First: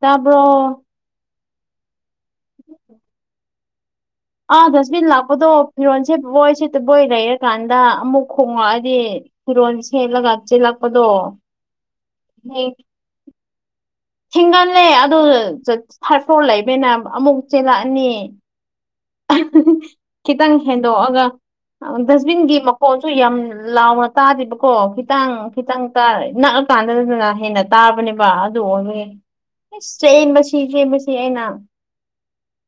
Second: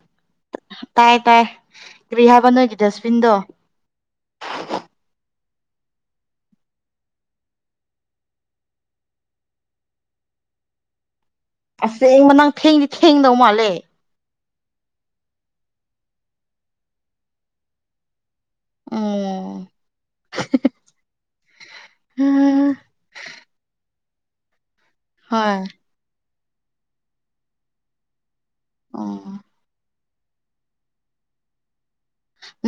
ꯇꯥꯕ꯭ꯔꯣ ꯇꯥꯏ ꯇꯥꯏ ꯀꯔꯤ ꯍꯥꯏꯕ ꯅꯣꯏꯒꯤ ꯗꯁꯕꯤꯟꯗꯣ ꯑꯥꯗꯁꯕꯤ ꯂꯥꯛ ꯑꯣꯗꯣ ꯐꯤꯔꯣꯜꯁꯦ ꯕꯣꯏ ꯁꯤ ꯕꯣꯏ ꯂꯩꯔꯀꯥꯟꯗ ꯑꯃꯨꯛ ꯈꯣꯡꯉꯛꯑꯗꯤ ꯐꯤꯔꯣꯜ ꯁꯦꯠꯂꯒ ꯆꯥꯛꯁꯤꯦꯜꯂꯛꯄꯗꯣ ꯑꯁꯦꯡ ꯃꯅꯥꯪ ꯊꯦꯡꯗꯤ ꯊꯦꯡꯗꯧ ꯃꯥꯜꯂꯦ ꯊꯤꯡꯒꯜꯂꯦ ꯑꯗꯨ ꯊꯥꯔꯠ ꯐ꯭ꯂꯣꯔ ꯂꯩꯕꯅ ꯑꯃꯨꯛ ꯆꯦꯜꯂꯛꯑꯅꯤ ꯎꯝ ꯈꯤꯇꯪ ꯍꯦꯟꯗꯣꯛꯑꯒ ꯗꯁꯕꯤꯟꯒꯤ ꯃꯈꯣꯟꯁꯨ ꯌꯥꯝ ꯂꯥꯎꯅ ꯇꯥꯗꯦꯕꯀꯣ ꯈꯤꯇꯪ ꯍꯣꯏ ꯈꯤꯇꯪ ꯅꯛꯑꯀꯥꯟꯗꯗꯅ ꯍꯦꯟꯅ ꯇꯥꯕꯅꯦꯕ ꯁ ꯎꯝ ꯆꯦ ꯃꯁꯤ ꯆꯦ ꯃꯁꯤ ꯑꯩꯅ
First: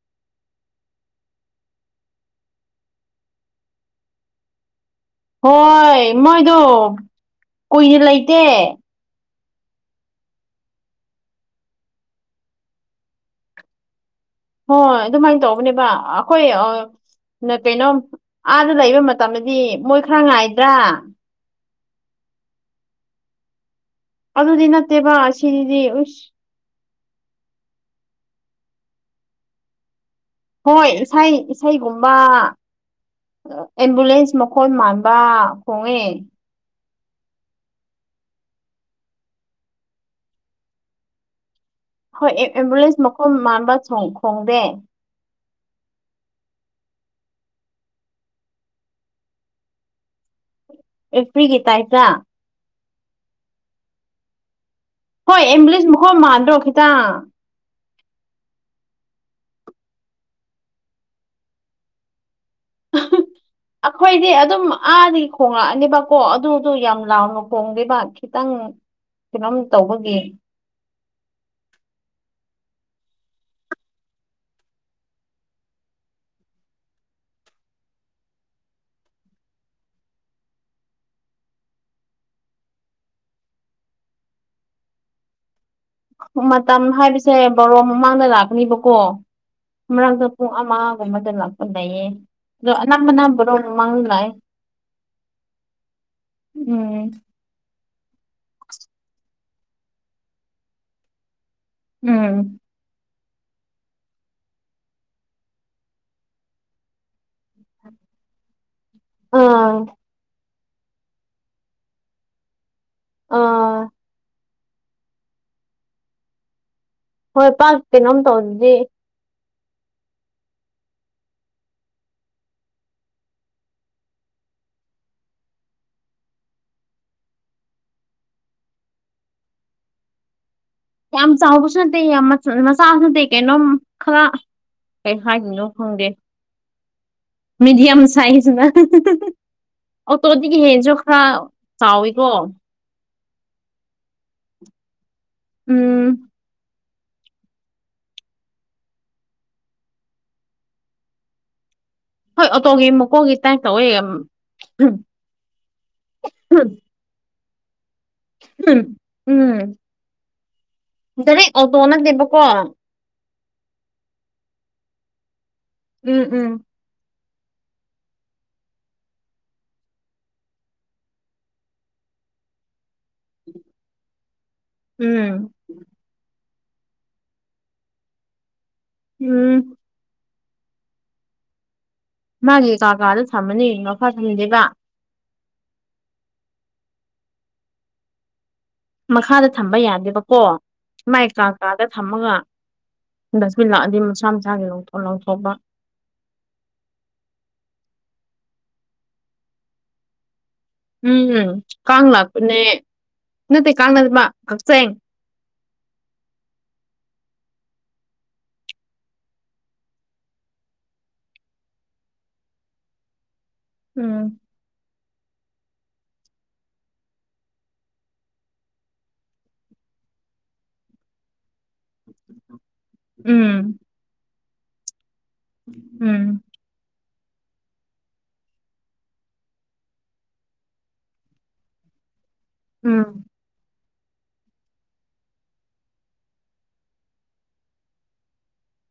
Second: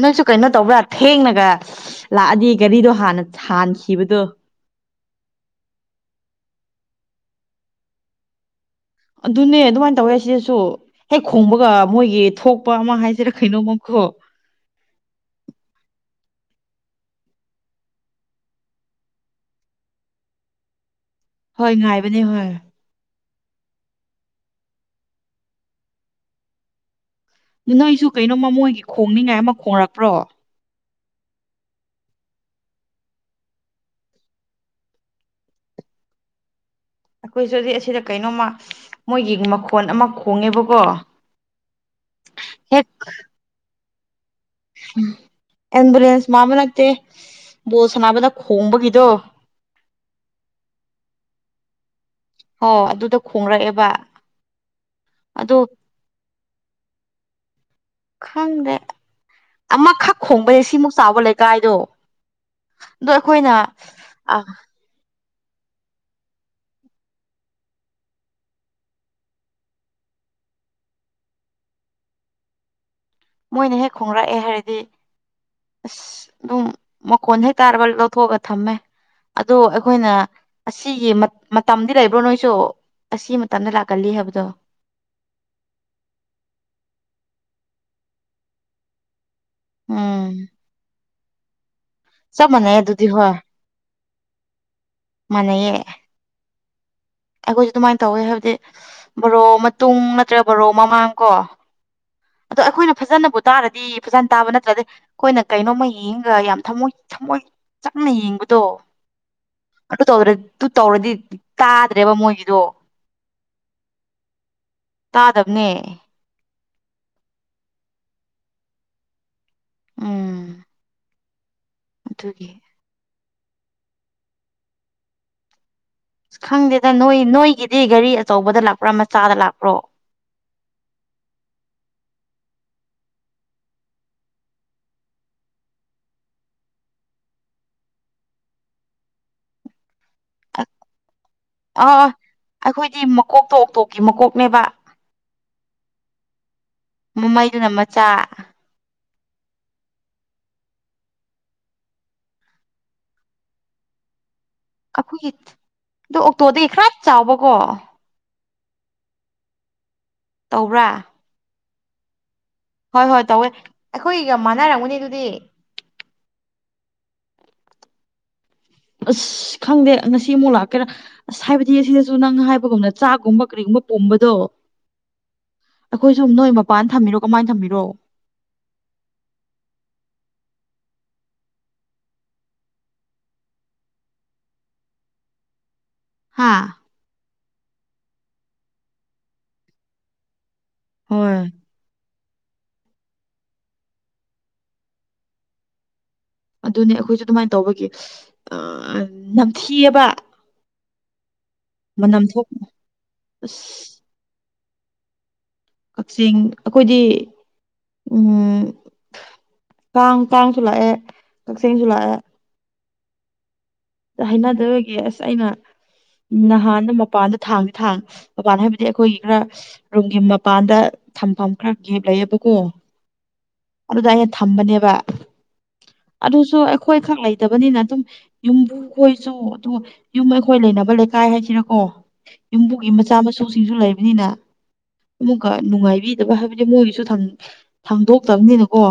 ꯅꯪꯁꯨ ꯀꯩꯅꯣ ꯇꯧꯕ꯭ꯔꯥ ꯊꯦꯡꯅꯒ ꯂꯥꯛꯑꯗꯤ ꯒꯥꯔꯤꯗꯣ ꯍꯥꯟꯅ ꯊꯥꯟꯈꯤꯕꯗꯣ ꯍꯣꯏ ꯃꯣꯏꯗꯣ ꯀꯨꯏꯅ ꯂꯩꯇꯦ ꯑꯗꯨꯅꯦ ꯑꯗꯨꯃꯥꯏꯅ ꯇꯧꯋꯦ ꯁꯤꯗꯁꯨ ꯍꯦꯛ ꯈꯣꯡꯕꯒ ꯃꯣꯏꯒꯤ ꯊꯣꯛꯄ ꯑꯃ ꯍꯥꯏꯁꯤꯔꯥ ꯀꯩꯅꯣꯃꯀꯣ ꯍꯣꯏ ꯑꯗꯨꯃꯥꯏꯅ ꯇꯧꯕꯅꯦꯕ ꯑꯩꯈꯣꯏ ꯀꯩꯅꯣ ꯑꯥꯗ ꯂꯩꯕ ꯃꯇꯝꯗꯗꯤ ꯃꯣꯏ ꯈꯔ ꯉꯥꯏꯗ꯭ꯔꯥ ꯍꯣꯏ ꯉꯥꯏꯕꯅꯦ ꯍꯣꯏ ꯑꯗꯨ ꯑꯗꯨꯗ ꯅꯠꯇꯦꯕ ꯁꯤꯗꯤ ꯎꯁ ꯅ ꯑꯩꯁꯨ ꯀꯩꯅꯣ ꯃꯃꯣꯏꯒꯤ ꯈꯣꯡꯅꯤꯉꯥꯏ ꯑꯃ ꯈꯣꯡꯡꯂꯛꯄ꯭ꯔꯣ ꯍꯣꯏ ꯏꯁꯩ ꯏꯁꯩꯒꯨꯝꯕ ꯑꯦꯝꯕꯨꯂꯦꯟꯁ ꯃꯈꯣꯟ ꯃꯥꯟꯕ ꯈꯣꯡꯉꯦ ꯑꯩꯈꯣꯏꯁꯨꯗꯤ ꯑꯁꯤꯗ ꯀꯩꯅꯣꯝꯃ ꯃꯣꯏꯒꯤ ꯃꯈꯣꯟ ꯑꯃ ꯈꯣꯡꯉꯦꯕꯀꯣ ꯍꯣꯏ ꯑꯦꯦꯝꯂꯦꯟꯁ ꯃꯈꯀꯣꯏ ꯃꯥꯟꯕ ꯍꯣꯡ ꯑꯦꯨꯂꯦꯟꯁ ꯃꯥꯃꯤꯅꯠꯇꯦ ꯣꯜ ꯁꯅꯥꯅꯕꯗ ꯈꯣꯡꯕꯒꯤꯗꯣ ꯑꯦ ꯐꯔꯤꯒ ꯇꯥꯏꯇ ꯑꯣ ꯑꯗꯨꯗ ꯈꯣꯡꯔꯛꯑꯦꯕ ꯍꯣꯏ ꯑꯗꯨ ꯏꯪ꯭ꯂꯤꯁ ꯃꯈꯣꯏ ꯃꯥꯟꯗ꯭ꯔꯣ ꯈꯤꯇꯪ ꯈꯪꯗꯦ ꯑꯃꯈꯛ ꯈꯣꯡꯕꯁ ꯁꯤꯃꯨꯛ ꯆꯥꯎꯕ ꯂꯩꯀꯥꯏꯗꯣ ꯑꯗꯣ ꯑꯩꯈꯣꯏꯅ ꯑꯩꯈꯣꯏꯗꯤ ꯑꯥ ꯑꯗꯨꯝ ꯑꯥꯗꯤ ꯍꯣꯡꯉꯛꯑꯅꯦꯕꯀꯣ ꯑꯗꯨꯗ ꯌꯥꯝ ꯂꯥꯎꯅ ꯍꯣꯡꯗꯦꯕ ꯈꯤꯇꯪ ꯀꯂꯝꯣꯝ ꯇꯧꯕꯒꯤ ꯃꯣꯏꯅ ꯍꯦꯛ ꯈꯣꯡꯡꯂꯛꯑꯦ ꯍꯥꯏꯔꯗꯤ ꯑꯁ ꯑꯗꯨꯝ ꯃꯈꯣꯟ ꯍꯩ ꯇꯥꯔꯕ ꯂꯧꯊꯣꯛꯑꯒ ꯊꯝꯃꯦ ꯑꯗꯣ ꯑꯩꯈꯣꯏꯅ ꯑꯁꯤꯒꯤ ꯃꯇꯝꯗꯤ ꯂꯩꯕ꯭ꯔꯣ ꯅꯣꯏꯁꯨ ꯑꯁꯤ ꯃꯇꯝꯗ ꯂꯥꯛꯀꯜꯂꯤ ꯍꯥꯏꯕꯗꯣ ꯃꯇꯝ ꯍꯥꯏꯕꯁꯦ ꯕꯣꯔꯣ ꯃꯃꯥꯡꯗ ꯂꯥꯛꯀꯅꯦꯕꯀꯣ ꯃꯔꯥꯡꯗ ꯎꯝ ꯄꯨꯡ ꯑꯃꯒꯨꯝꯕꯗ ꯂꯥꯛꯄ ꯂꯩꯌꯦ ꯆꯞ ꯑꯗꯣ ꯃꯥꯟꯅꯩ ꯑꯅꯝ ꯑꯗꯨꯗꯤ ꯑꯅꯝꯕꯔꯣ ꯃꯥꯡ ꯂꯥꯛꯑꯦ ꯃꯅꯌꯦꯦ ꯎꯝ ꯇꯧꯋꯦ ꯍꯥꯏꯕꯗꯤ ꯕꯣꯔꯣ ꯃꯇꯨꯡ ꯅꯠꯇ꯭ꯔꯒ ꯕꯣꯔꯣ ꯃꯃꯥꯡ ꯀꯣ ꯎꯝ ꯑꯗꯣ ꯑꯩꯈꯣꯏꯅ ꯐꯖꯅꯕꯨ ꯇꯥꯔꯗꯤ ꯐꯖꯅ ꯇꯥꯕ ꯅꯠꯇ꯭ꯔꯗꯤ ꯑꯩꯈꯣꯏꯅ ꯀꯩꯅꯣꯝꯃ ꯌꯦꯡꯉꯒ ꯌꯥꯝ ꯊꯃꯣꯏ ꯊꯃꯣꯏ ꯆꯪꯅ ꯌꯦꯡꯕ ꯣ ꯑꯥ ꯑꯗꯨ ꯇ ꯇꯧꯔꯗꯤ ꯇꯥꯗ꯭ꯔꯦꯕ ꯃꯣꯏꯒꯤꯗꯣ ꯑꯥ ꯇꯥꯗꯕꯅꯦ ꯍꯣꯏ ꯄꯥꯛꯇꯩꯅꯣꯝ ꯇꯧꯗꯤ ꯎꯝ ꯑꯗꯨꯒꯤ ꯑꯁ ꯈꯪꯗꯦꯗ ꯅꯣꯏ ꯅꯣꯏꯒꯤꯗꯤ ꯒꯥꯔꯤ ꯑꯆꯧꯕꯗ ꯂꯥꯛꯄ꯭ꯔꯥ ꯃꯆꯥꯗ ꯂꯥꯛꯄ꯭ꯔꯣ ꯌꯥꯝ ꯆꯥꯎꯕꯁꯨ ꯅꯠꯇꯦ ꯌꯥꯝ ꯃꯆꯥꯁꯨ ꯅꯠꯇꯦ ꯀꯩꯅꯣꯝ ꯈꯔ ꯀꯩ ꯍꯥꯏꯗꯣꯏꯅꯣ ꯈꯪꯗꯦ ꯃꯤꯗꯤꯌꯝ ꯁꯥꯏꯖꯅ ꯑꯣ ꯇꯣꯗꯒꯤ ꯍꯦꯟꯁꯨ ꯈꯔ ꯆꯥꯎꯋꯤꯀꯣ ꯃꯀꯣꯛꯇꯣꯛ ꯑꯣꯇꯣꯛꯀꯤ ꯃꯀꯣꯛꯅꯦꯕ ꯎꯝ ꯃꯨꯝꯃꯩꯗꯨꯅ ꯃꯆꯥ ꯍꯣꯏ ꯑꯣꯇꯣꯒꯤ ꯃꯀꯣꯛꯒꯤ ꯇꯥꯏ ꯇꯧꯋꯦ ꯑꯩꯈꯣꯏꯒꯤ ꯑ ꯑꯣꯛꯇꯣꯗꯒꯤ ꯈꯔ ꯆꯥꯎꯕꯀꯣ ꯎꯝ ꯎꯝ ꯇꯧꯕ꯭ꯔꯥ ꯑ ꯇꯣꯅꯕ ꯍꯣꯏ ꯍꯣꯏ ꯇꯧꯋꯦ ꯑꯩꯈꯣꯏꯒ ꯃꯥꯟꯅꯔꯝꯒꯅꯤ ꯑꯗꯨꯗꯤ ꯎꯝ ꯎꯝ ꯑꯁ ꯈꯪꯗꯦ ꯉꯁꯤ ꯑꯃꯨꯛ ꯂꯥꯛꯀꯦꯔꯥ ꯑꯁ ꯍꯥꯏꯕꯗꯤ ꯑꯁꯤꯗꯁꯨ ꯅꯪ ꯍꯥꯏꯕꯒꯨꯝꯅ ꯆꯥꯛꯒꯨꯝꯕ ꯀꯔꯤꯒꯨꯝꯕ ꯝꯕꯕꯗꯣ ꯎꯝ ꯑꯩꯈꯣꯏ ꯁꯨꯝ ꯅꯣꯏ ꯃꯄꯥꯟ ꯊꯝꯕꯤꯔꯣ ꯀꯃꯥꯏꯅ ꯊꯝꯕꯤꯔꯣ ꯎꯝ ꯃꯥꯒꯤ ꯀꯥꯀꯥꯗ ꯊꯝꯃꯅꯤ ꯃꯐꯥ ꯊꯟꯗꯦꯕ ꯍꯥꯥ ꯃꯈꯥꯗ ꯊꯝꯕ ꯌꯥꯗꯦꯕꯀꯣ ꯃꯥꯏ ꯍꯣꯏ ꯀꯥ ꯀꯥꯗ ꯊꯝꯃꯒ ꯗꯁꯕꯤꯟ ꯂꯥꯛꯑꯗꯤ ꯃꯁꯥ ꯃꯁꯥꯒꯤꯊꯣꯛ ꯂ ꯂꯧꯊꯣꯛꯄ ꯑꯗꯨꯅꯦ ꯑꯩꯈꯣꯏꯁꯨ ꯑꯗꯨꯃꯥꯏꯅ ꯇꯧꯕꯒꯤ ꯅꯝꯊꯤꯑꯕ ꯎꯝ ꯀꯥꯡ ꯃꯅꯝ ꯊꯣꯛ ꯂꯥꯛꯄꯅꯦ ꯅꯠꯇꯦ ꯀꯥꯡꯅ ꯑꯁ ꯃꯥ ꯀꯛꯆꯦꯡ ꯀꯛꯆꯤꯡ ꯑꯩꯈꯣꯏꯗꯤ ꯎꯝ ꯀꯥꯡꯥꯡ ꯇꯥꯡꯁꯨ ꯂꯥꯛꯑꯦ ꯀꯛꯆꯤꯡꯁꯨ ꯂꯥꯛꯑꯦ ꯎꯝ ꯍꯥꯏꯅꯖꯕꯒꯦ ꯑꯁ ꯑꯩꯅ ꯎ ꯅꯍꯥꯟꯗ ꯃꯄꯥꯟꯗ ꯊꯥꯡꯁꯦ ꯊꯥꯡ ꯃꯄꯥꯟ ꯍꯥꯏꯕꯗꯤ ꯑꯩꯈꯣꯏꯒꯤ ꯈꯔ ꯔꯨꯝꯒꯤ ꯃꯄꯥꯟꯗ ꯊꯝꯐꯝ ꯈꯔ ꯒꯦꯞ ꯂꯩꯌꯦꯕꯀꯣ ꯎꯝ ꯑꯗꯨꯗ ꯑꯩꯅ ꯊꯝꯕꯅꯦꯕ ꯎꯝ ꯑꯗꯨꯁꯨ ꯑꯩꯈꯣꯏ ꯈꯛ ꯂꯩꯇꯕꯅꯤꯅ ꯑꯗꯨꯝ ꯌꯨꯝꯕꯨ ꯈꯣꯏꯁꯨ ꯑꯗꯨꯒ ꯌꯨꯝ ꯑꯩꯈꯣꯏ ꯂꯩꯅꯕ ꯂꯩꯀꯥꯏ ꯍꯥꯏꯁꯤꯔꯀꯣ ꯌꯨꯝꯕꯨꯒꯤ ꯃꯆꯥ ꯎꯝ ꯃꯁꯨꯁꯤꯡꯁꯨ ꯂꯩꯕꯅꯤꯅ ꯑꯃꯨꯛꯀ ꯅꯨꯡꯉꯥꯏꯕꯤꯗꯕ ꯍꯥꯏꯕꯗꯤ ꯃꯣꯏꯒꯤꯁꯨ ꯊꯥꯡꯗꯣꯛꯇꯕꯅꯤꯅꯀꯣ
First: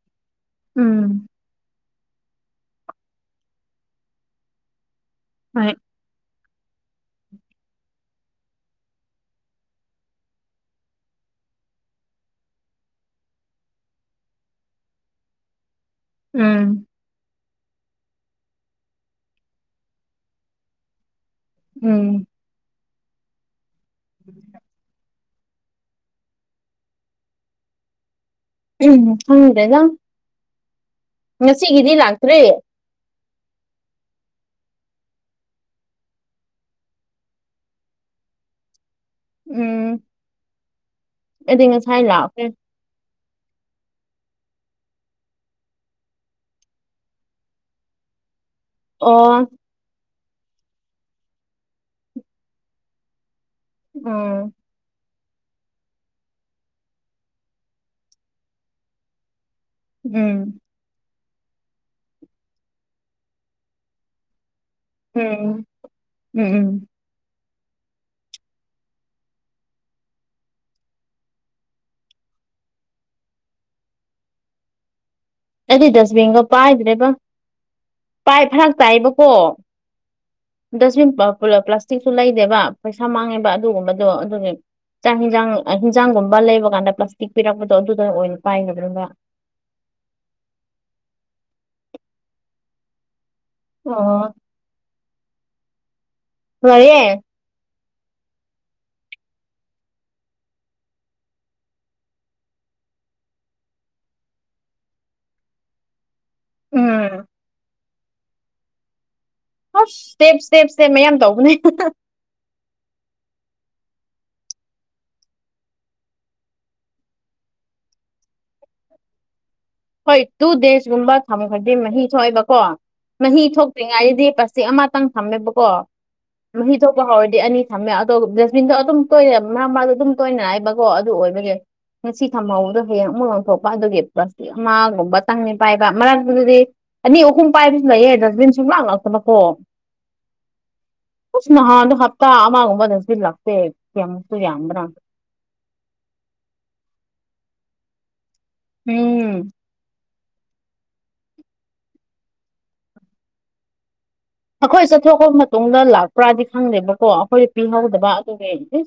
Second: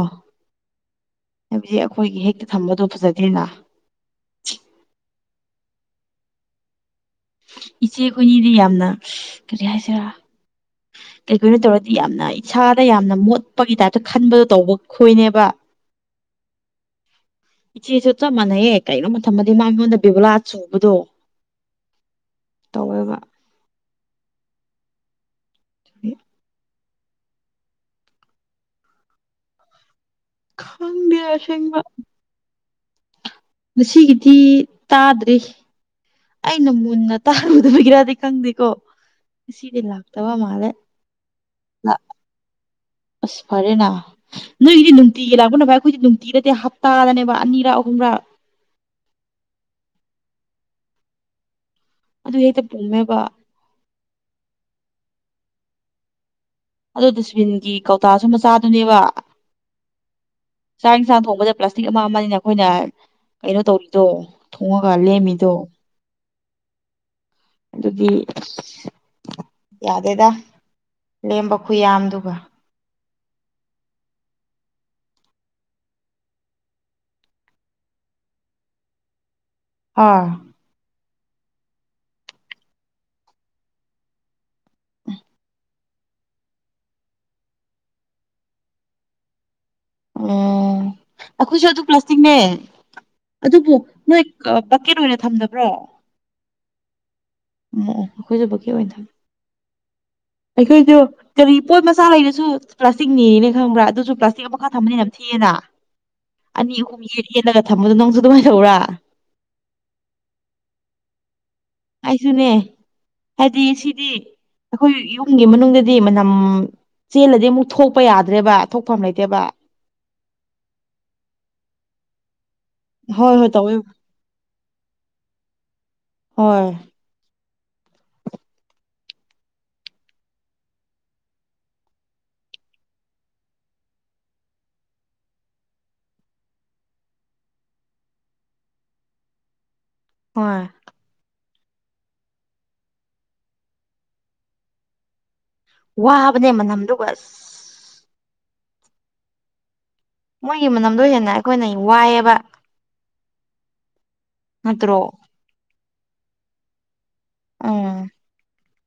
ꯎꯝ ꯍꯥꯏꯕꯗꯤ ꯑꯩꯈꯣꯏꯒꯤ ꯍꯦꯛꯇ ꯊꯝꯕꯗꯣ ꯐꯖꯗꯦꯅ ꯍ ꯏꯆꯦ ꯀꯣꯏꯅꯤꯗꯤ ꯌꯥꯝꯅ ꯀꯔꯤ ꯍꯥꯏꯁꯤꯔꯥ ꯀꯩꯒꯤꯣꯏꯅꯣ ꯇꯧꯔꯗꯤ ꯌꯥꯝꯅ ꯏꯁꯥꯗ ꯌꯥꯝꯅ ꯃꯣꯠꯄꯒꯤ ꯇꯥꯏꯞꯇ ꯈꯟꯕꯗꯣ ꯇꯧꯕ ꯈꯣꯏꯅꯦꯕ ꯎꯝ ꯏꯆꯦꯁꯨ ꯆꯞ ꯃꯥꯟꯅꯩꯍꯦ ꯀꯩꯅꯣꯝꯃ ꯊꯝꯃꯗꯤ ꯃꯥ ꯑꯩꯉꯣꯟꯗ ꯕꯦꯕꯨꯂꯥ ꯆꯨꯕꯗꯣ ꯎꯝ ꯇꯧꯔꯒ [unintelligible] [unintelligible] ꯎꯝ ꯍꯉꯗꯦꯗ ꯈꯪꯗꯦ ꯑꯁꯦꯡꯕ ꯉꯁꯤꯒꯤꯗꯤ ꯂꯥꯛꯇ꯭ꯔꯦ ꯉꯁꯤꯒꯤꯗꯤ ꯇꯥꯗ꯭ꯔꯤ ꯑꯩꯅ ꯃꯨꯟꯅ ꯇꯥꯔꯨꯗꯕꯒꯤꯔꯗꯤ ꯈꯪꯗꯦꯀꯣ ꯁꯤꯗꯤ ꯂꯥꯛꯇꯕ ꯃꯥꯜꯂꯦ ꯑꯗꯨꯩ ꯂꯥꯛ ꯉꯁꯥꯏ ꯂꯥꯛꯑꯒꯦ ꯑꯁ ꯐꯔꯦꯅꯥ ꯅꯣꯏꯒꯤꯗꯤ ꯅꯨꯡꯇꯤꯒꯤ ꯂꯥꯛꯄ ꯅꯚ ꯑꯩꯈꯣꯏꯗꯤ ꯅꯨꯡꯇꯤꯗꯠꯇꯦ ꯍꯞꯇꯥꯗꯅꯦꯕ ꯑꯅꯤꯔꯛ ꯑꯍꯨꯝ [inaudible] ꯑꯣ ꯑꯗꯨ ꯍꯇ ꯄꯣꯃꯦꯕ ꯎꯝ ꯑꯗꯨꯣ ꯗꯁꯕꯤꯟꯒꯤ ꯀꯧꯇꯥꯁꯨ ꯃꯆꯥꯗꯨꯅꯦꯕ ꯎꯝ ꯑꯦꯁꯥꯡ ꯊꯣꯡꯕꯗ ꯄ꯭ꯂꯥꯁꯇꯤꯛ ꯑꯃ ꯑꯃꯅꯤꯅ ꯑꯩꯈꯣꯏꯅ ꯀꯩꯅꯣ ꯇꯧꯔꯤꯗꯣ ꯊꯣꯡꯉ ꯀꯜꯂꯤꯦꯃꯤ ꯇꯣ ꯎꯝ ꯎꯝ ꯎꯝ ꯑꯗꯨꯗꯤ ꯌꯥꯗꯦꯗ ꯂꯦꯝꯕ ꯈꯨꯌꯥꯝꯗꯨꯒ ꯑꯩꯗꯤ ꯗꯁꯕꯤꯟꯒ ꯄꯥꯏꯗ꯭ꯔꯦꯕ ꯄꯥꯏ ꯐꯔꯛ ꯇꯥꯏꯕꯀꯣ ꯍꯣꯏ ꯗꯁꯃꯤꯕ ꯄ꯭ꯂꯥꯁꯇꯤꯛꯁꯨ ꯂꯩꯗꯦꯕ ꯄꯩꯁꯥ ꯃꯥꯡꯉꯦꯕ ꯑꯗꯨꯒꯨꯝꯕꯗꯣ ꯑꯗꯨꯒꯤ ꯆꯥꯛ ꯌꯦꯟꯁꯥꯡ ꯍꯤꯟꯖꯥꯡꯒꯨꯝꯕ ꯂꯩꯕ ꯀꯥꯟꯗ ꯄ꯭ꯂꯥꯁꯇꯤꯛ ꯄꯤꯔꯛꯄꯗꯣ ꯑꯗꯨꯗꯨꯅ ꯑꯣꯏ ꯄꯥꯏꯈꯗꯕ ꯑꯣ ꯑꯩꯈꯣꯏꯁꯨ ꯑꯗꯨ ꯄ꯭ꯂꯥꯁꯇꯤꯛꯅꯦ ꯑꯗꯨꯕꯨ ꯅꯣꯏ ꯑꯣ ꯕꯀꯦꯠ ꯑꯣꯏꯅ ꯊꯝꯗꯕ꯭ꯔꯣ ꯋꯥꯔꯤꯦ ꯃꯑꯣ ꯑꯩꯈꯣꯏꯁꯨꯕꯨꯀꯤ ꯑꯣꯏꯅ ꯊꯝ [inaudible] ꯑꯩꯈꯣꯏꯁꯨ ꯀꯔꯤ ꯄꯣꯠ ꯃꯆꯥ ꯂꯩꯔꯁꯨ ꯄ꯭ꯂꯥꯁꯇꯤꯛꯅꯦꯅ ꯈꯪꯕ꯭ꯔꯥ ꯑꯗꯨꯁꯨ ꯄ꯭ꯂꯥꯁꯇꯤꯛ ꯑꯃ ꯈꯛ ꯊꯝꯝꯕꯅꯤꯅꯝ ꯊꯤꯑꯅ [inaudible] ꯑꯅꯤ ꯑꯍꯨꯝ ꯌꯦ ꯎꯝ ꯌꯦꯜꯂꯒ ꯊꯝꯃꯗꯣ ꯅꯪꯁꯨ ꯑꯗꯨꯃꯥꯏꯅ ꯂꯧꯧꯔꯥ ꯍ ꯁꯇꯦꯞ ꯁꯇꯦꯞ ꯁꯦꯞ ꯃꯌꯥꯝ ꯇꯧꯕꯅꯦ ꯑꯩꯁꯨꯅꯦ ꯍꯥꯏꯗꯤ ꯁꯤꯗꯤ ꯑꯩꯈꯣꯏ ꯌꯨꯝꯒꯤ ꯃꯅꯨꯡꯗꯗꯤ ꯃꯅꯝ ꯆꯦꯜꯂꯗꯤ ꯑꯃꯨꯛ ꯊꯣꯛꯄ ꯌꯥꯗ꯭ꯔꯦꯕ ꯊꯣꯛꯐꯝ ꯂꯩꯇꯦꯕ ꯍꯣꯏ ꯇꯨ ꯗꯦꯁꯒꯨꯝꯕ ꯊꯝꯃꯣ ꯈꯗꯤꯦ ꯃꯍ ꯊꯣꯛꯑꯕ ꯀꯣ ꯍꯣꯏ ꯃꯍꯤ ꯍꯣꯏ ꯇꯧꯋꯦ ꯊꯣꯛꯇ꯭ꯔꯤꯉꯥꯏꯗꯗꯤ ꯄꯁꯤꯦꯛ ꯑꯃꯇꯪ ꯊꯝꯃꯦꯕꯀꯣ ꯍꯣꯏ ꯃꯍꯤ ꯊꯣꯛꯄ ꯍꯧꯥꯎꯔꯗꯤ ꯑꯅꯤ ꯊꯝꯃꯦ ꯑꯗꯣ ꯗꯖꯁꯕꯤꯟꯗꯣ ꯑꯗꯨꯝ ꯇꯣꯏꯅ ꯃꯔ ꯃꯔꯁꯨ ꯑꯗꯨꯝ ꯇꯣꯏꯅ ꯍꯥꯏꯕꯀꯣ ꯑꯗꯨ ꯑꯣꯏꯕꯒꯤ ꯉꯁꯤ ꯊꯝꯍꯥꯎꯗꯣ ꯍꯌꯦꯡ ꯑꯃꯨꯛ ꯂꯥꯡꯊꯣꯛꯄ ꯑꯗꯨꯒꯤ ꯄ꯭ꯂꯁ ꯑꯃꯒꯨꯝꯕ ꯆꯪꯅꯤ ꯄꯥꯏꯕ ꯃꯔꯛꯛꯇꯗꯨꯗꯤ ꯑꯅꯤ ꯑꯍꯨꯝ ꯄꯥꯏꯕꯁꯨ ꯂꯩꯑꯦ ꯗꯁꯕꯤꯟ ꯁꯨꯝ ꯂꯥꯛꯂꯛꯇꯕꯀꯣ ꯑꯣ ꯑꯣꯏ ꯑꯁ ꯅꯍꯥꯟꯗꯣ ꯍꯞꯇꯥ ꯑꯃꯒꯨꯝꯕꯗ ꯁꯤꯂꯥꯛꯇꯦ ꯌꯥꯝꯃꯁꯨ ꯌꯥꯝꯕ꯭ꯔꯥ ꯋꯥꯕꯅꯦ ꯃꯅꯝꯗꯨ ꯁ ꯎꯝ ꯃꯣꯏꯒꯤ ꯃꯅꯝꯗꯣ ꯍꯦꯟꯅ ꯑꯩꯈꯣꯏꯅ ꯋꯥꯏꯑꯕ ꯑꯩꯈꯣꯏ ꯆꯠꯊꯣꯛꯑꯕ ꯃꯇꯨꯡꯗ ꯂꯥꯛꯄ꯭ꯔꯥꯗꯤ ꯈꯪꯗꯦꯕꯀꯣ ꯑꯩꯈꯣꯏ ꯎꯝ ꯄꯤꯍꯧꯗꯕ ꯑꯗꯨꯒꯤ ꯍ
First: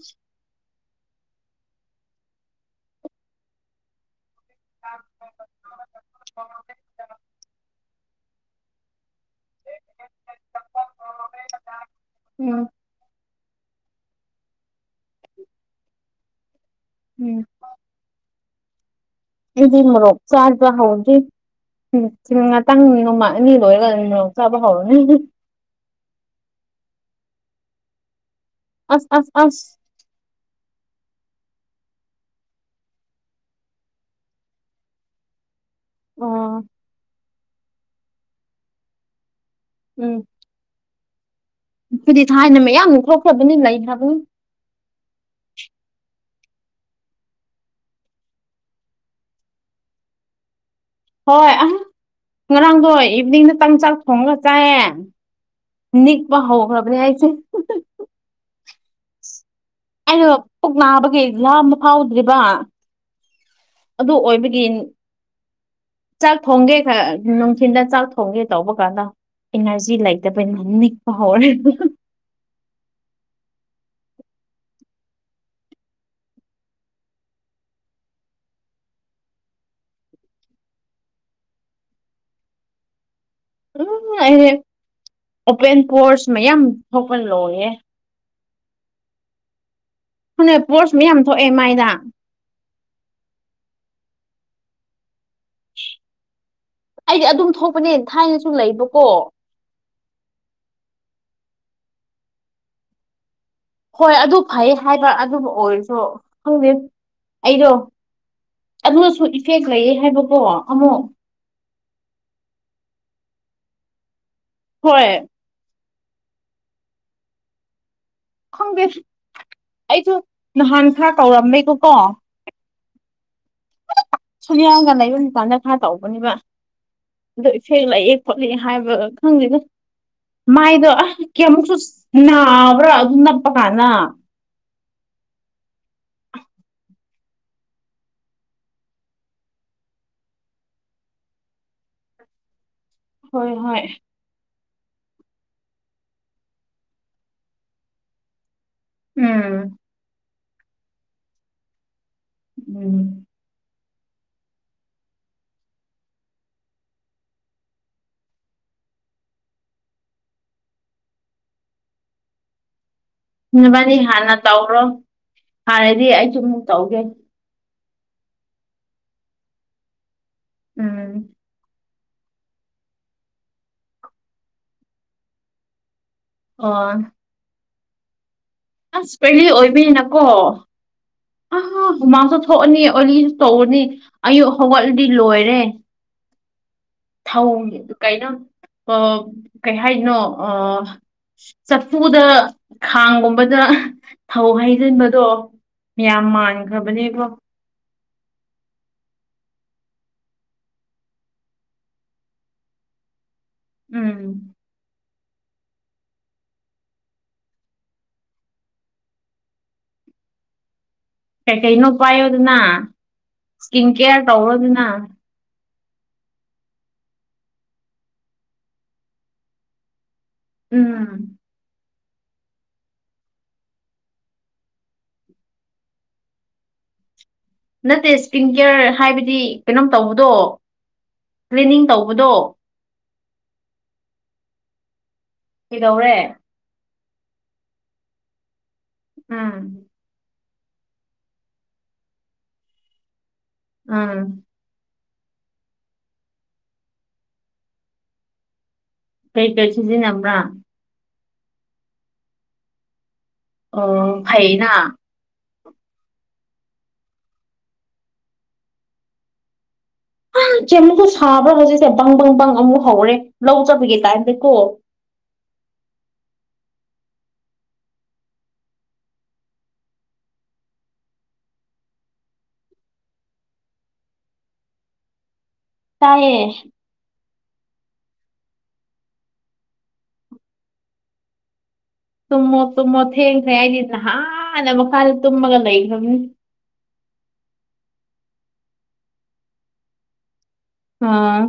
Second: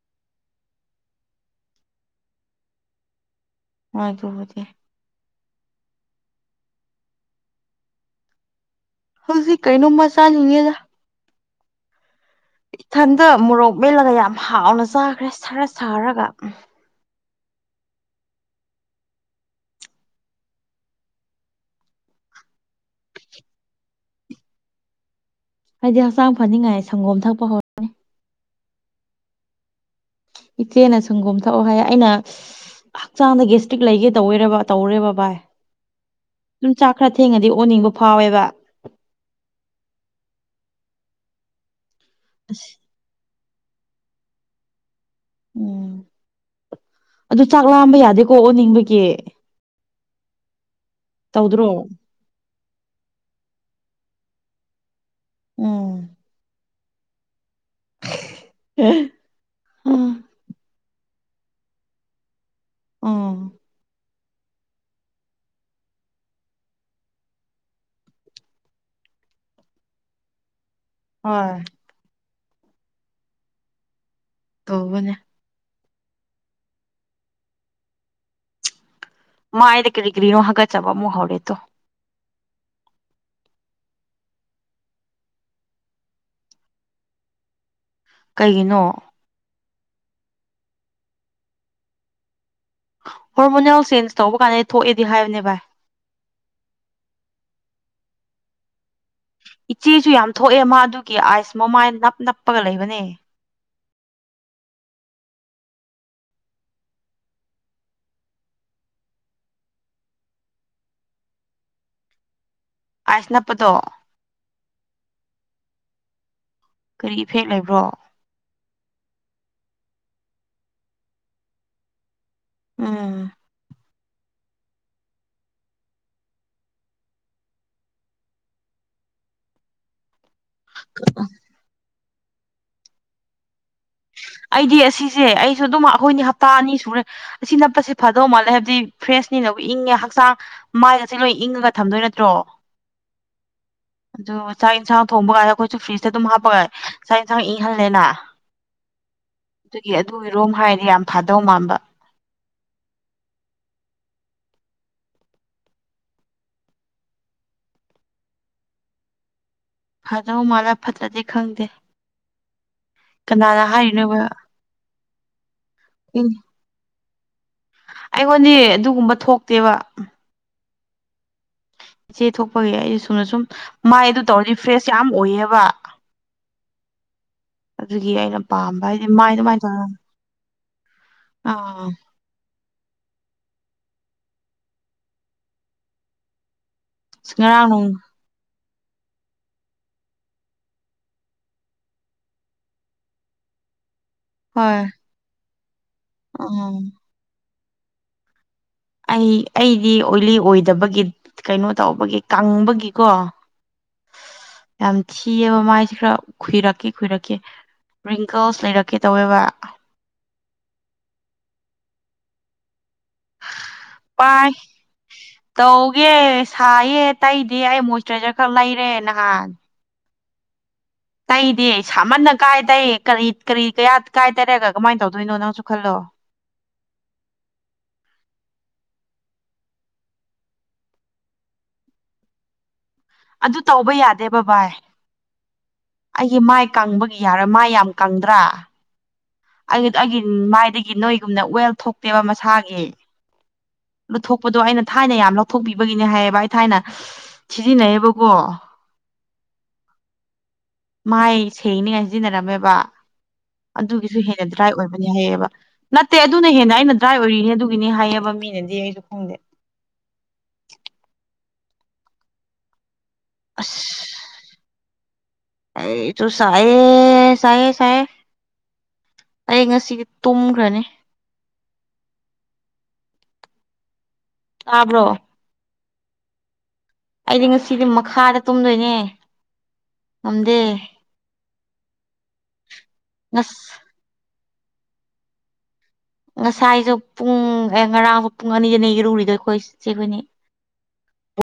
ꯍꯣꯏ ꯇ [inaudible] ꯍꯧꯖꯤꯛ ꯀꯩꯅꯣꯝꯃ ꯆꯥꯜꯂꯤꯉꯦꯗ ꯦ ꯏꯊꯟꯗ ꯃꯣꯔꯣꯛ ꯃꯦꯠꯂꯒ ꯌꯥꯝ ꯍꯥꯎꯅ ꯆꯥꯈ꯭ꯔꯦ ꯁꯔ ꯁꯥꯔꯒ ꯎꯝ ꯑꯩꯗꯤ ꯃꯔꯣ ꯆꯥꯕ ꯍꯥꯎ ꯎꯝ ꯉꯥꯛꯇꯪ ꯅꯣꯡꯃ ꯑꯅꯤ ꯂꯣꯏꯔꯒ ꯑꯗꯨ ꯃꯣꯔꯣꯛ ꯆꯥꯕ ꯍꯧꯔꯅꯤ ꯍꯥꯏꯗꯤ ꯍꯛꯆꯥꯡ ꯐꯅꯤꯡꯉꯥꯏ ꯁꯪꯒꯣꯝ ꯊꯛꯄ ꯍꯧꯔꯅꯤ ꯑꯁ ꯑꯁ ꯑꯁ ꯏꯆꯦꯅ ꯁꯪꯒꯣꯝ ꯊꯛꯑꯣ ꯍꯥꯏ ꯑꯩꯅ ꯍꯛꯆꯥꯡꯗ ꯒꯦꯁꯇ꯭ꯔꯤꯛ ꯂꯩꯒꯦ ꯇꯧꯋꯦꯕ ꯇꯧꯔꯦꯕ ꯚꯏ ꯑꯣ ꯑꯗꯨꯨꯝ ꯆꯥꯛ ꯈꯔ ꯊꯦꯡꯉꯗꯤ ꯑꯣꯅꯤꯡꯕ ꯐꯥꯎꯋꯦꯕ ꯎꯝ ꯑꯩꯈꯣꯏꯗꯤ ꯊꯥꯏꯅ ꯑꯁ ꯃꯌꯥꯝꯃꯨꯛ ꯊꯣꯛꯈ꯭ꯔꯕꯅꯤ ꯂꯩꯈ꯭ꯔꯕ ꯅꯤ ꯎꯝ ꯑꯗꯨ ꯆꯥꯛ ꯂꯥꯝꯕ ꯌꯥꯗꯦꯀꯣ ꯑꯣꯅꯤꯡꯕꯒꯤ ꯍꯣꯏ ꯇꯧꯗ꯭ꯔꯣ ꯑ ꯉꯔꯥꯡꯗꯣ ꯏꯚꯅꯤꯡꯗ ꯇ ꯆꯥꯛ ꯊꯣꯡꯉꯥꯒ ꯆꯥꯏꯌꯦ ꯎꯝ ꯅꯤꯛꯄ ꯍꯧꯈ꯭ꯔꯕ ꯃꯅꯤ ꯍꯥꯏꯏꯁꯦ ꯍ ꯑꯩꯩꯅꯣ ꯄꯨꯛ ꯅꯥꯕꯒꯤ ꯂꯥꯝꯕ ꯐꯥꯎꯗ꯭ꯔꯤꯕ ꯑꯥ ꯑꯗꯨ ꯑꯣꯏꯕꯒꯤ ꯆꯥꯛ ꯊꯣꯡꯒꯦ ꯈꯔ ꯅꯨꯡꯊꯤꯟꯗ ꯆꯥꯛ ꯊꯣꯡꯒꯦ ꯇꯧꯕ ꯀꯥꯟꯗ ꯏꯅꯔꯖꯤ ꯂꯩꯇꯕꯅ ꯅꯤꯛꯄ ꯍꯣꯏ ꯍꯧꯔꯦꯕꯥ ꯇꯧꯕꯅꯦ ꯃꯥꯥꯏꯗ ꯀꯔꯤꯒ꯭ꯔꯤꯅꯣ ꯍꯥꯒꯥꯖꯕ ꯑꯃꯨꯛ ꯍꯧꯔꯦ ꯇꯣ ꯎꯝ ꯑꯩ ꯗꯤ ꯑꯣꯄꯦꯟ ꯄꯣꯔꯁ ꯃꯌꯥꯝ ꯊꯣꯛꯄ ꯂꯣꯏꯌꯦ ꯀꯩꯒꯤꯅꯣ ꯅ ꯄꯣꯠꯁ ꯃꯌꯥꯝ ꯊꯣꯛꯑꯦ ꯃꯥꯏꯗ ꯍꯣꯔꯃꯣꯅꯦꯜ ꯆꯦꯟꯖ ꯇꯧꯕ ꯀꯥꯟꯗ ꯊꯣꯛꯑꯦꯗꯤ ꯍꯥꯏꯕꯅꯦꯕ ꯑꯩꯗꯤ ꯑꯗꯨꯝ ꯊꯣꯛꯄꯅꯦ ꯊꯥꯏꯅꯁꯨ ꯂꯩꯕ ꯏꯆꯦꯁꯨ ꯌꯥꯝ ꯊꯣꯛꯑꯦ ꯃꯥꯗꯨꯒꯤ ꯑꯥꯏꯁ ꯃꯣꯃꯥꯏ ꯅꯞ ꯅꯞꯄꯒ ꯂꯩꯕꯅꯦ ꯍꯣꯏ ꯑꯗꯨ ꯐꯩ ꯍꯥꯏꯕ ꯑꯗꯨꯕꯨ ꯑꯣꯏꯔꯁꯨ ꯈꯪꯗꯦ ꯑꯩꯗꯣ ꯑꯗꯨꯅꯁꯨ ꯏꯐꯦꯛ ꯂꯩꯌꯦ ꯍꯥꯏꯕꯀꯣ ꯑꯃꯨꯛ ꯑꯥꯏꯁ ꯅꯥꯞ ꯄꯥ ꯗꯣ ꯍꯣꯏ ꯀꯔꯤ ꯏꯐꯦꯛ ꯂꯩꯕ꯭ꯔꯣ ꯈꯪ ꯗꯦ ꯑꯩꯁꯨ ꯅꯍꯥꯟ ꯈꯔ ꯀꯧꯔꯝꯃꯦꯕꯀꯣ ꯎꯝ ꯁꯣꯅꯤꯌꯥꯒ ꯂꯥꯏꯕ ꯇꯥꯝꯗ ꯈꯥꯔ ꯇꯧꯕꯅꯦꯕ ꯑꯗꯣ ꯏꯐꯦꯛ ꯂꯥꯛꯑꯦ ꯈꯣꯠꯂꯦ ꯍꯥꯏꯕ ꯈꯪꯗꯦꯗ ꯃꯥꯏꯗꯣ ꯑꯁ ꯀꯌꯥꯃꯨꯛꯁꯨ ꯅꯥꯕ꯭ꯔꯥ ꯑꯗꯨ ꯅꯞꯄ ꯀꯥꯟꯗ ꯑꯩꯗꯤ ꯑꯁꯤꯁꯦ ꯑꯩꯁꯨ ꯑꯗꯨꯝ ꯑꯩꯈꯣꯏꯅꯤ ꯍꯞꯇꯥ ꯑꯅꯤ ꯁꯨꯔꯦ ꯑꯁꯤ ꯅꯞꯄꯁꯦ ꯐꯗꯧ ꯃꯥꯜꯂꯦ ꯍꯥꯏꯕꯗꯤ ꯐ꯭ꯔꯦꯁꯅꯤꯅꯕꯨ ꯏꯪꯉꯦ ꯍꯛꯆꯥꯡ ꯃꯥꯏꯗꯁꯦ ꯂꯣꯏ ꯏꯪꯉꯒ ꯊꯝꯗꯣꯏ ꯅꯠꯇ꯭ꯔꯣ ꯍꯣꯏ ꯍꯣꯏ ꯑꯗꯨ ꯆꯥꯛ ꯌꯦꯟꯁꯥꯡ ꯊꯣꯡꯕ ꯀꯥꯟꯗ ꯑꯩꯈꯣꯏꯁꯨ ꯐ꯭ꯔꯤꯖꯇ ꯑꯗꯨꯝ ꯍꯥꯞꯄꯒ ꯆꯥꯛ ꯌꯦꯟꯁꯥꯡ ꯏꯪꯍꯜꯂꯦꯅ ꯎꯝ ꯔꯣꯝ ꯍꯥꯏꯔ ꯌꯥꯝ ꯐꯥꯗꯧ ꯃꯥꯟꯕ ꯎꯝ ꯐꯗꯣ ꯃꯥꯥꯜꯂꯥ ꯐꯠꯇꯗꯤ ꯈꯪꯗꯦ ꯀꯅꯥꯅ ꯅꯕꯥꯅꯤ ꯍꯥꯏꯔꯤꯅꯣꯕ ꯍꯥꯟꯅ ꯇꯧꯔꯣ ꯐꯥꯔꯗꯤ ꯑꯩ ꯁꯨ ꯇꯧꯒꯦ ꯑꯩꯉꯣꯟꯅꯦ ꯑꯗꯨꯒꯨꯝꯕ ꯊꯣꯛꯇꯦꯕ ꯎꯝ ꯏꯆꯦ ꯊꯣꯛꯄꯒꯤ ꯑꯩꯁ ꯁꯨꯅ ꯁꯨꯝ ꯃꯥꯏ ꯑꯗꯨ ꯇꯧꯔꯗꯤ ꯐ꯭ꯔꯦꯁ ꯌꯥꯝ ꯑꯣꯏꯌꯦꯕ ꯑ ꯑꯗꯨꯒꯤ ꯑꯩꯅ ꯄꯥꯝꯕ ꯍꯥꯏꯗꯤ ꯑꯁ ꯃꯥꯏ ꯄꯦꯂꯤ ꯑꯗꯨꯃꯥꯏꯅ ꯇꯧꯔ ꯑꯣꯏꯕꯅꯀꯣ ꯑ ꯑꯥ ꯃꯥꯁꯨ ꯊꯣꯛ ꯅꯤ ꯑꯣꯂꯤ ꯇꯧꯕꯅꯤ ꯑꯌꯨꯛ ꯍꯧꯒꯠꯂꯗꯤ ꯂꯣꯏꯔꯦ ꯉꯔꯥꯡ ꯊꯧꯉ ꯅꯨꯡ ꯑꯗꯨ ꯀꯥꯏꯩꯅ ꯀꯩ ꯍꯥꯏꯅꯣ ꯑ ꯆꯐꯨꯗ ꯈꯥꯡꯒꯨꯝꯕꯗ ꯊꯧ ꯍꯣꯏ ꯍꯩꯖꯤꯟꯕꯗꯣ ꯃ ꯎꯝ ꯃꯥꯟꯈ꯭ꯔꯕꯅꯦꯀꯣ ꯑꯩ ꯑꯩꯗꯤ ꯑꯣꯏꯂꯤ ꯑꯣꯏꯗꯕꯒꯤ ꯀꯩꯅꯣ ꯇꯧꯕꯒꯤ ꯀꯪꯕꯒꯤꯀꯣ ꯎꯝ ꯌꯥꯝ ꯊꯤꯑꯕ ꯃꯥꯏꯁꯦ ꯈꯔ ꯈꯨꯏꯔꯛꯀꯦ ꯈꯨꯏꯔꯛꯀꯦ ꯔꯤꯡꯀꯜꯁ ꯂꯩꯔꯛꯀꯦ ꯇꯧꯋꯦꯕ [unintelligible] ꯀꯩ ꯀꯩꯅꯣ ꯄꯥꯏꯌꯣꯗꯅ ꯏꯁꯀꯤꯟ ꯀꯦꯌꯥꯔ ꯇꯧꯔꯣꯗꯅ ꯑꯦꯦ ꯁꯥꯏꯌꯦ ꯇꯩꯗꯦ ꯑꯩ ꯃꯣꯏꯆꯔꯥꯏꯖꯔ ꯈꯔ ꯂꯩꯔꯦ ꯅꯍꯥꯟ ꯎꯝ ꯇꯩꯗꯦ ꯁꯥꯃꯟꯅ ꯀꯥꯏ ꯇꯩ ꯀꯔꯤ ꯀꯔꯤ ꯀꯌꯥ ꯀꯥꯏꯗꯔꯒ ꯀꯃꯥꯏꯅ ꯇꯧꯗꯣꯏꯅꯣ ꯅꯪꯁꯨ ꯈꯜꯂꯣ ꯅꯠꯇꯦ ꯏꯁꯄꯤꯟ ꯀꯦꯌꯔ ꯍꯥꯏꯕꯗꯤ ꯀꯩꯅꯣꯝ ꯇꯧꯕꯗꯣ ꯀ꯭ꯂꯤꯅꯤꯡ ꯇꯧꯕꯗꯣ ꯑꯗꯨ ꯇꯧꯕ ꯌꯥꯗꯦ ꯕ ꯕꯥꯏ ꯀꯩꯗꯧꯔꯦ ꯑꯩꯒꯤ ꯃꯥꯏ ꯀꯪꯕꯒꯤ ꯌꯥꯔꯣꯏ ꯃꯥꯏ ꯌꯥꯝ ꯀꯪꯗ꯭ꯔꯥ ꯎꯝ ꯑꯩ ꯑꯩꯒꯤ ꯃꯥꯏꯗꯒꯤ ꯅꯣꯏꯒꯨꯝꯅ ꯋꯦꯜ ꯊꯣꯛꯇꯦꯕ ꯃꯁꯥꯒꯤ ꯎꯝ ꯑꯗꯨ ꯊꯣꯛꯄꯗꯣ ꯑꯩꯅ ꯊꯥꯏꯅ ꯌꯥꯝ ꯂꯧꯊꯣꯛꯄꯤꯕꯒꯤꯅꯦ ꯍꯥꯏꯌꯦꯕ ꯑꯩ ꯊꯥꯏꯅ ꯁꯤꯖꯤꯟꯅꯩꯌꯦꯕꯀꯣ ꯀꯩ ꯀꯩ ꯁꯤꯖꯤꯟꯅꯕ꯭ꯔꯥ ꯃꯥꯏ ꯁꯦꯡꯅꯤꯉꯥꯏ ꯁꯤꯖꯤꯟꯅꯔꯝꯃꯦꯕ ꯑꯗꯨꯒꯤꯁꯨ ꯑꯣ ꯍꯦꯟꯅ ꯗ꯭ꯔꯥꯏ ꯐꯩꯅ ꯑꯣꯏꯕꯅꯦ ꯍꯥꯏꯌꯦ ꯅꯠꯇꯦ ꯑꯗꯨꯅ ꯍꯦꯟꯅ ꯑꯩꯅ ꯗ꯭ꯔꯥꯏ ꯑꯣꯏꯔꯤꯅꯤ ꯑꯗꯨꯒꯤꯅꯤ ꯍꯥꯏꯌꯦꯕ ꯃꯤꯅꯗꯤ ꯑꯩꯁꯨ ꯈꯪꯗꯦ ꯆꯦꯃꯨꯁꯨ ꯁꯥꯕ꯭ꯔꯥ ꯍꯧꯖꯤꯛꯁꯦ ꯄꯪ ꯄꯪ ꯄꯪ ꯑꯃꯨꯛ ꯍꯧꯔꯦ ꯂꯧ ꯑꯁ ꯆꯠꯕꯒꯦ ꯇꯥꯏꯞꯇ ꯀꯣ ꯑꯦ ꯁꯥꯌꯦ ꯁꯥꯌꯦ ꯑꯩ ꯉꯁꯤꯗꯤ ꯇꯨꯝꯈ꯭ꯔꯅꯤ [unintelligible] ꯇꯥꯕ꯭ꯔꯣ ꯇꯥꯏꯌꯦ ꯑꯩꯗꯤ ꯉꯁꯤꯗꯤ ꯃꯈꯥꯗ ꯇꯨꯝꯗꯣꯏꯅꯦ ꯉꯝꯗꯦ ꯇꯨꯝꯃꯣ ꯇꯨꯝꯃꯣ ꯊꯦꯡꯈ꯭ꯔꯦ ꯉꯁ ꯑꯩꯗꯤ ꯅꯍꯥꯟꯅ ꯃꯈꯥꯗ ꯇꯨꯝꯃꯒ ꯂꯩ ꯉꯁꯥꯏꯁꯨ ꯄꯨꯡ ꯉꯔꯥꯡ ꯄꯨꯡ ꯑꯅꯤꯗꯅꯦ ꯏꯔꯨꯔꯤꯗꯣ ꯑꯩꯈꯣꯏ ꯆꯦꯈꯣꯏꯅꯤ ꯑ